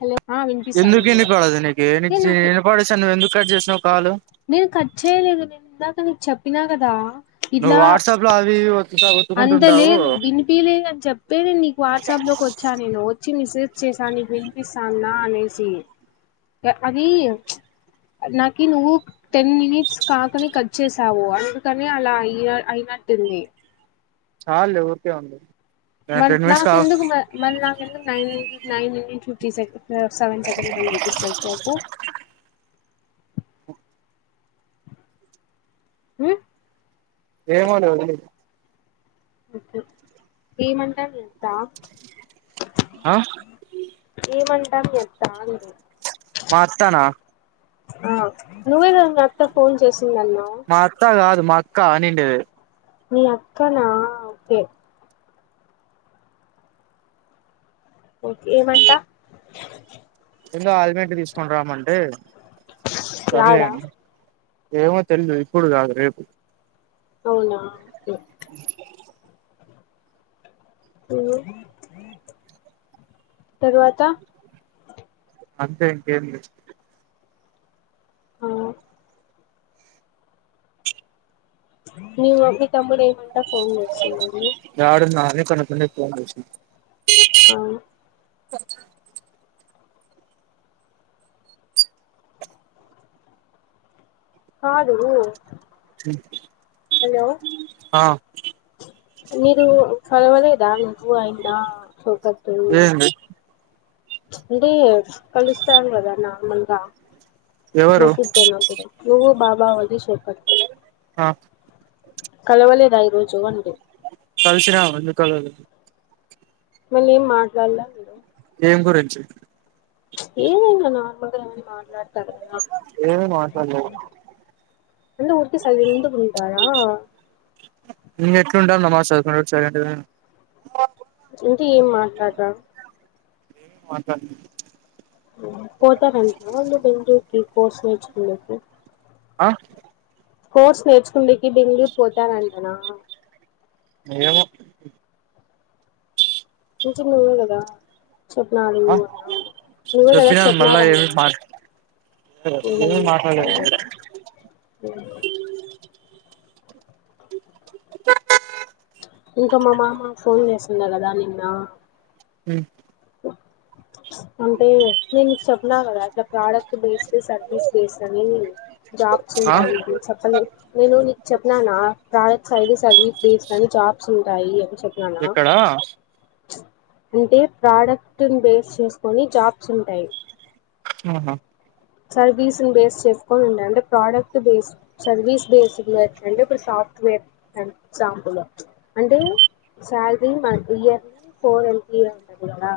Hello ఆ వినిపిస్తాంది ఎందుకు కూడా వినపడదు నీకు ఏ నాకు వినపడి ఇస్తే నువ్వు ఎందుకు కట్ చేసినావు కాలు నేను కట్ చేయలేదు నేను ఇందాక నీకు చెప్పినా కదా నువ్వు ఇట్లా వట్సప్ లో ఒత్తుతా అంత ఒత్తుకుంటుంటావు లేదు వినిపిలేదు అని చెప్పే నేను నీకు వాట్సాప్ లోకి వచ్చాను నేను వచ్చి మీసే చేశా నీకు విన్నీపిస్తాదా అనేసి అది నాకి నువ్వు టెన్ మినిట్స్ కాకనే కట్ చేసావు అందుకనే అలా అ అయి మాతుంది చ లేే ఊకే ఉందు మ నాకు ఎందుకు మ మన నాందుకు చుటి స సెవెన్ సెకండ్స్ అనీ రూపిస్త చెప్పు ఉ ఏమ వదిలేయ్ ఓకే ఏ మంటారు తా ఆ ఈమంటం చెప్తా పస్తానా ఆ నువ్వే క నా అత్త ఫోన్ చేసింది అన్న మా అత్త కాదు మా అక్క అన్నిటెది మీ అక్కా నా ఓకే ఓకే ఏమంటా ఏందో ఆయిల్ ప్యాకెట్ తీసుకని రామంటే యాడా సర్లేడి ఏమో తెలీదు ఇప్పుడు కాదు రేపు అవునా ఓకే మ్మ్ తరువాత అంతే ఇంకేం అ మీ తమ్ముడు ఏమంటా ఫోన్ చేస్తుండగా అకనేకనే ఆ స కాదు హలో ఆ మీరు చలవాలదా నువ్వు అయినా చోకదులు ఏంది అంటే కలుస్తాంకదా నార్మల్ గా ఎవరు మకూద్ పోయినపుడు నువ్వు బాబా వదిషేపట్ ఆ కలవలేదా ఈ రోజు అంటి కలిసినం ఎందుకు కలవలేదు మళ్ళీ ఏం మాట్లాడలే ఏం గుంచి ఏదైనా నార్మల్గావ మాట్లాడతారు ఏమి మాట్లాడలేదు ఎందుకు ఊరికే సైలెంట్ గా ఇ ఎట్లుండమ్మా చదువు సైలెంట్ ఇంకి ఏం మాట్లాడత ఏమ్ మాట్లాడిన పోతరంటన బెంగళూరుకి కోర్స్ నేర్చుకొనేకి ఆ కోర్స్ నేర్చుకునికి బెంగళూరు పోతారంటనా ఏమో ఇంచె నువ్వే కదా చెప్పినరూ ఆ అన్నావ్ నువ్వే కదా చెప్పినాను మళ్ళా ఏమి చెప్పినారన్నవ్ మాట్ ఏమి ఉనండి మాట్లాడ్ మాట్లాడలేదు లేదా నేనా ఇంకా మా మామ ఫోన్ చేసిండ్య కదా నిన్న ఉ అంటే నేన్ నీకు చెప్పిన కదా అట్లా ప్రోడక్ట్ బేస్ టే సర్వీస్ బేస్ అని జాబ్స్ ఆ ఉంటాయి నీక్ చెప్పలే నేను నీకు చెప్పిననా ప్ర సైడ్ సర్వీస్ బేస్ అని జాబ్స్ ఉంటాయి అని చెప్పినానా ఎక్కడా అంటే ప్రాడక్ట్న్ బేస్ చేసుకొని జాబ్స్ ఉంటాయి ఆహా సర్వీస్ బేస్ చెస్కోని ఉండ్యా అంటే ప్రోడక్ట్ బేస్ సర్వీస్ బేసింగ్ ఎట్లా అంటే ఇప్పుడు స వేర్త్ అంటే ఇప్పుడు ఇప్పుడు example salary month yearly four LT [unintelligible] ఉంటాది ఆ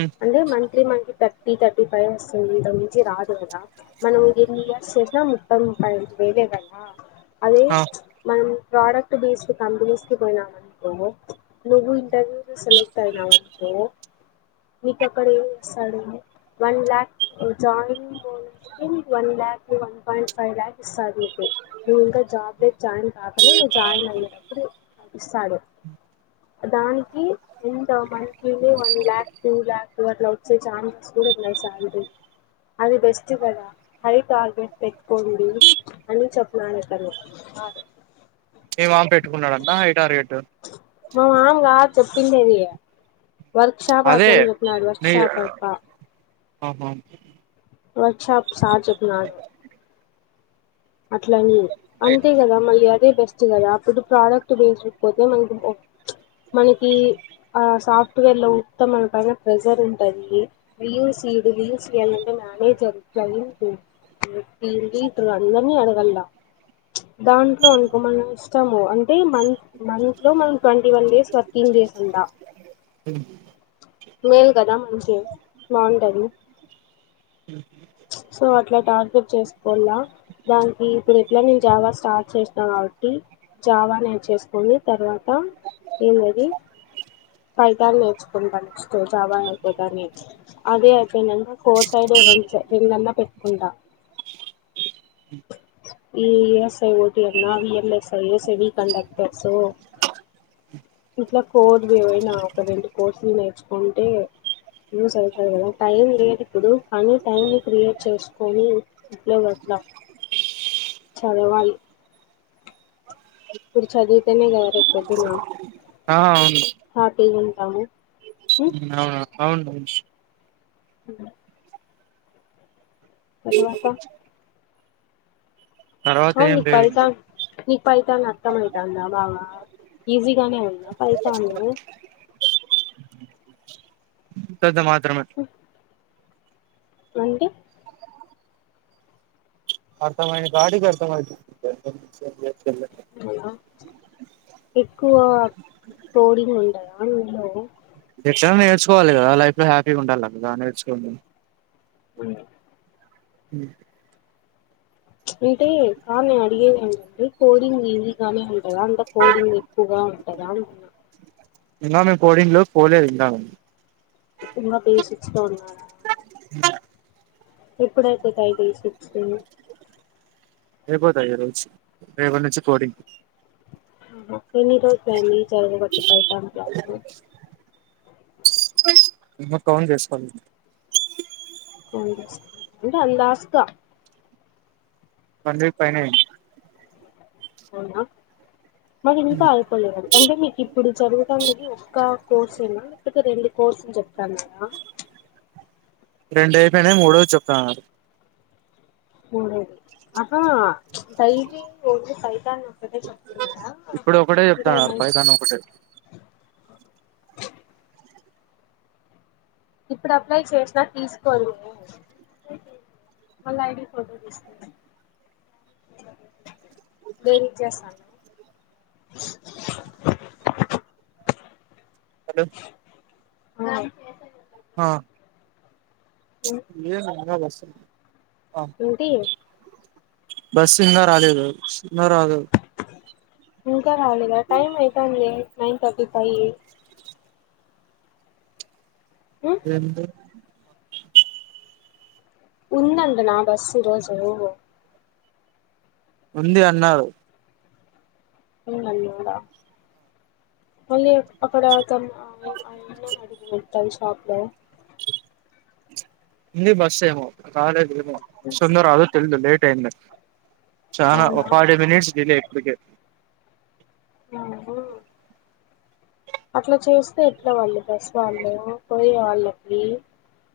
ఉమ్ అంటే మంత్లీ మంత్లీ తట్ టీ థర్టీ ఫైనా వస్తుంది ఇంతకు మించి రాదు కదా మనం ఎన్ని ఇయర్స్ చేసినా మొత్తం ముపై ముపై రెండు వేలే అంతే కదా అదే ఆ మనమ్ ప్రోడక్ట్ బేస్డ్ కంపెనీస్ కి పోయినావ్ అనుకో నువ్వు ఇంటర్వ్యూ సెలెక్ట్ అయినావు అనుకో నీకు అక్కడ ఏం ఇస్తాడు వన్ లక్ కు జాయినింగ్ పోయి నీకు one lakh one point five lakh ఇస్తారు రూపే ఇంకా జాబ్ జాబ్ లోకి జాయిన్ కాగానీ జాయిన్ అయ్యేటప్పుడు ఇస్తాడు దానికి ఎంత మంద్ ఇదే one lakh two lakh two అట్లా వచ్చే ఛాన్సెస్ కూడా ఇన్నాయ్ సాలరీస్ అది బెస్ట్ కదా హై టార్గెట్ పెట్కోండి అని చెప్పునాడతను మీ మామ పెట్టుకున్నాడంటా ఇట మా మామ కాదు చెప్పిండేది వర్క్ షాప్ అదే అతను చొప్నాడు వర్క్ నీ షాప్ అప్ప ఆహా వర్క్ షాప్ సార్ చొప్పినాడు అట్లానే అంతే కదా మళ్లి అదే బెస్ట్ చ్చు కదా అప్పుడు ప్రాడక్ట్ బేస్ పోతే మనకి చ్ మనకి ఆ సాఫ్ట్ వెర్లు మెత్తం మన పైన ప్రెజర్ ఉంటది వ్యూస్ ఇడు వ్యూస్ ఇయాలంటే [unintelligible] చ్ దాంట్లో అనుకో మనం ఇష్టము అంటే మంత్ మంత్ లో మనం ట్వంటీ వన్ డేస్ వర్క్ ఇగ టూ డేస్ అంత స మేలు కదా మంచిగా బాగుంటది అ సో అట్లా టార్గెట్ చేసుకోల్లా దానికి ఇప్పుడు ఎట్లా నేను జావా స్టార్ట్ చేసినా కాబట్టి జావా నేర్చుసుకొని తర్వాత ఎన్ దది ఫైతాన్ నేర్చుకుంటా జావా అయిపోతానే అదే అయిపోయినాకా కోర్ సైడ్ వెంచ్ రెండన్నా పెట్టుకుంట ఇ యస్ ఐ ఓ టీ అవి నావి ల్ I yes yes. Heavy conductors ఇట్లా. ఫోర్త్ పోయిన ఒక రెండు కోర్సులు నేర్చుకుంటే. ఇల్లు సరిపోదు గద టైర్ ఇదిప్పుదు కనీ. టైంని క్రియేట్ చేసుకొని, ఇట్లో గట్ల చదవాలి. ఇప్పుడు చదువుతేనా గదా రేపు పొద్దున్న. ఆ హ్యాపీ గ ఉంటాము. ఉమ్ నా బాగుంటది. అ తర్వాత. తర్వాత అవును ఏం నీకు లేదు పైసా ఇంకా నీ పైసా నష్టమైతందా బావా ఈజీ. ఇట్లనే పైసా నేనే. అంతంతా మాత్రమే. మంటే. అర్థమయిన కాడికి అర్థమైతది. హలో. ఎక్కువ ప్రోడింగ్ ఉంటాయా ఇలో. ఎట్లానా నేర్చుకోలి కదా లైఫ్ లో హ్యాపీగా ఉండాలన్న కదా నేర్చుకోండి. [inaudible] హ అంటే ఆమె అడిగే ఎదంటె కోడింగ్ ఈజీ గానే ఉ. ఎ అంత కోడింగ్ ఎక్కువగా ఉంటదా దాన్. అమే పోడింగ్ లో పోలేదింకా. సినిమా బేసీక్స్ లో ఉన్నదా. ఇప్పుడైతే టైటీ సిక్స్ ఏ. అయిపోతాయి ఈ రోజు, రేపటి నుంచి కోడింగ్. ఎన్ని రోజు అయింది జరగబట్టి పైటం క్లాస్. [unintelligible] అవున్ స్ ఇంకా రాస్తా. అదే పైనే. మరి ఇంకా ఆడుకోలేదుడి అంటే మీకు ఇప్పుడు చదువుటానేది ఒక్క. కోర్సు ఏనా లేకపోతె రెండు కోర్సు చెప్తాఅన్నదా. రెండు అయిపోయినయ్ మూడోది చెప్తా. [unintelligible] చెప్తున్నారా ఇప్పుడు ఒకటే ఇంకా చెప్తా ఏమని చెప్తున్నారు పైతను ఒకటే. ఇప్పుడు అప్లై చేసినా తీసుకోండి. మళ్ళ ఐడి ఫోటో తీసు. డేరింగ్ చేస్తాను. అదే. [inaudible] ఉం, ఏమ్ నమ్మకం వస్త. ఏంటి. బస్ ఇంకా రాలేదు, వొస్తుందో రాదో. ఇంకా రాలేదా, టైమ్ అయితంది, నైన్ తట్టి ఫై. ఏంటి. ఉన్నాంట నా బస్సు ఇ రోజు. ఉంది అన్నారు. ఉందాన్నారా. మళ్ళీ అక్కడ తన్ను ఆ ఆ ఆయనను అడుగు మెడికల్ షాప్ లో ఉంది బస్ ఏమో రాలేదు ఏమో వస్తోందో రాదో తెలిదు లేట్ చాలా అవునా ఒక ఫార్టీ మినిట్స్ డిలే ఇప్పడికే నాగు అట్లా చేస్తే ఎట్లా వాళ్ళు బస్ వాళ్ళు పోయే వాళ్ళకి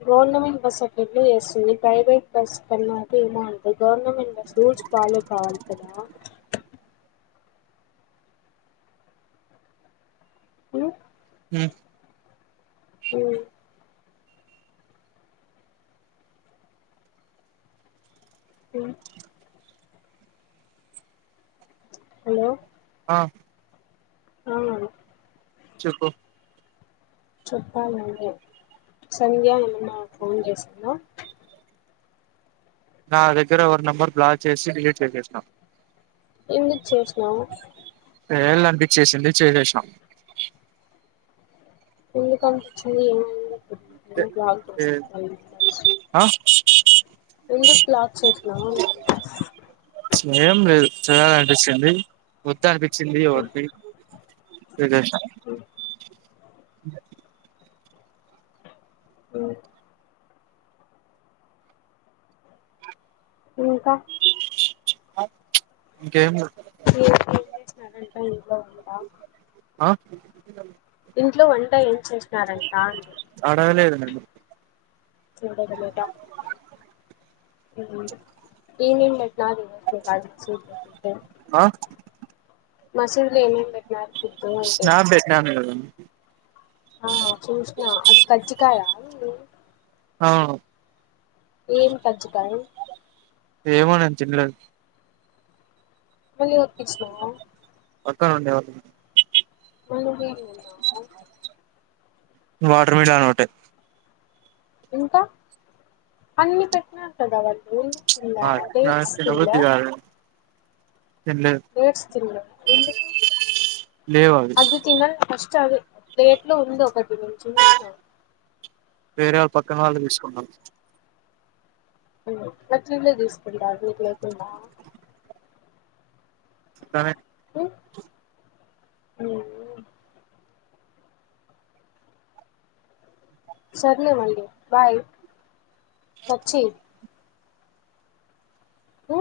గవర్నమెంట్ బస్సు అట్ల ఎట్లా ఎస్తుంది. ప్రైవేట్ బస్సు కన్నా ఏమో అనుకో గవర్నమెంట్ బస్సు రూల్స్ వాళ్ళు కావాలికదా. మ్ హ్మ్ మ్ హ్మ్ హలో ఆ అవునండి. చెప్పు చెప్పాలి మీరే సంధ్య ఏమన్న ఫోన్ చేసిందా? నా దగ్గర ఎవరి నెంబర్ బ్లాక్ చేసి డిలీట్ చేసేసానా. ఎందుకు చేసినవ్ అట్లా చేయాలనిపించేసింది చేశేష్ణ ఎందుకు కనిపించింది ఏమైంది అంతే చెప్పు [unintelligible] బ్లాక్ ఏ చేసా [unintelligible] ఆ ఎందుకు బ్లాక్ చేసినవు అంటన్నా ఏం లేదు చేయాలనిపిచ్చింది. వద్దు అనిపిచ్చింది ఇగో డీట్ ఇగ జేసినా ఉ ఈ అ ఆ ఇంకా ఇంకేం లేవ్ మీరు ఏం చేసినడంట ఇంట్లో వంటా ఆ ఇంట్లో వంట ఏం చేసినారంటా అండి. ఏమో ఏమేమి అన్ నాది కడు స్విటగా పెట్టడం ఆ మసీదు లో ఏమేమి పెట్టినారు. ఫుడ్ అంటే శ్యామ్ బెట్టినాము ఈ రోజు ఆ చూష్ణ అది కజ్జికాయ ఆ ఈ రోజ్ ఆ ఏం కజ్జికాయ ఏమో నేను తినలేదు. మళ్ళీ ఒక్కిచీనవా పక్కనండే ఎవరిది అన్న మళ్ళ బీర్ కొన్నవా? వాటర్ ఓయి తాగవట్టే ఇంకా అన్ని పెట్టినారు కదా వాళ్ళు ము తినాలా నాకు గ్రేప్స్ తినాలా? తినలేద్ ఎందు లేవు అవి అతిథిన దు డేట్ లో ఉంది ఒకటి నుంచి చూసినాం వేరే వాళ్ళు పక్కన వాళ్ళు తీసుకున్నారు. మట్లే తీసుకు వీట్లోకింద సరే. ఓ. సరలే మళ్లే బాయ్ సచ్చి హ